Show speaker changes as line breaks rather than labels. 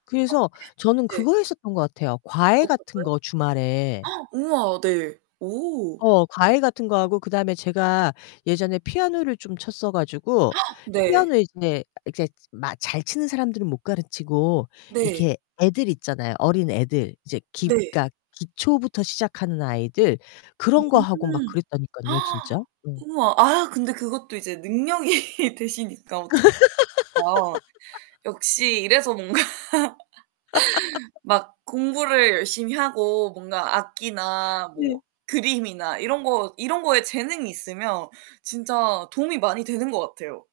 어
그래서 저는
네. 네.
그거 했었던 것 같아요 과외
어떤
같은
거요?
거 주말에.
우와. 네. 오.
어 과외 같은 거 하고 그 다음에 제가 예전에 피아노를 좀 쳤어 가지고
네.
피아노 이제 이렇게 막 잘 치는 사람들은 못 가르치고
네.
이렇게 애들 있잖아요 어린애들. 이제 기
네.
그러니까 기초부터 시작하는 아이들. 그런 거 하고 막
음.
그랬다니깐요 진짜. 음.
우와. 아 근데 그것도 이제 능력이 되시니까 어떻 더. 역시 이래서 뭔가 막 공부를 열심히 하고 뭔가 악기나 뭐
네.
그림이나 이런 거 이런 거에 재능이 있으면 진짜 도움이 많이 되는 것 같아요.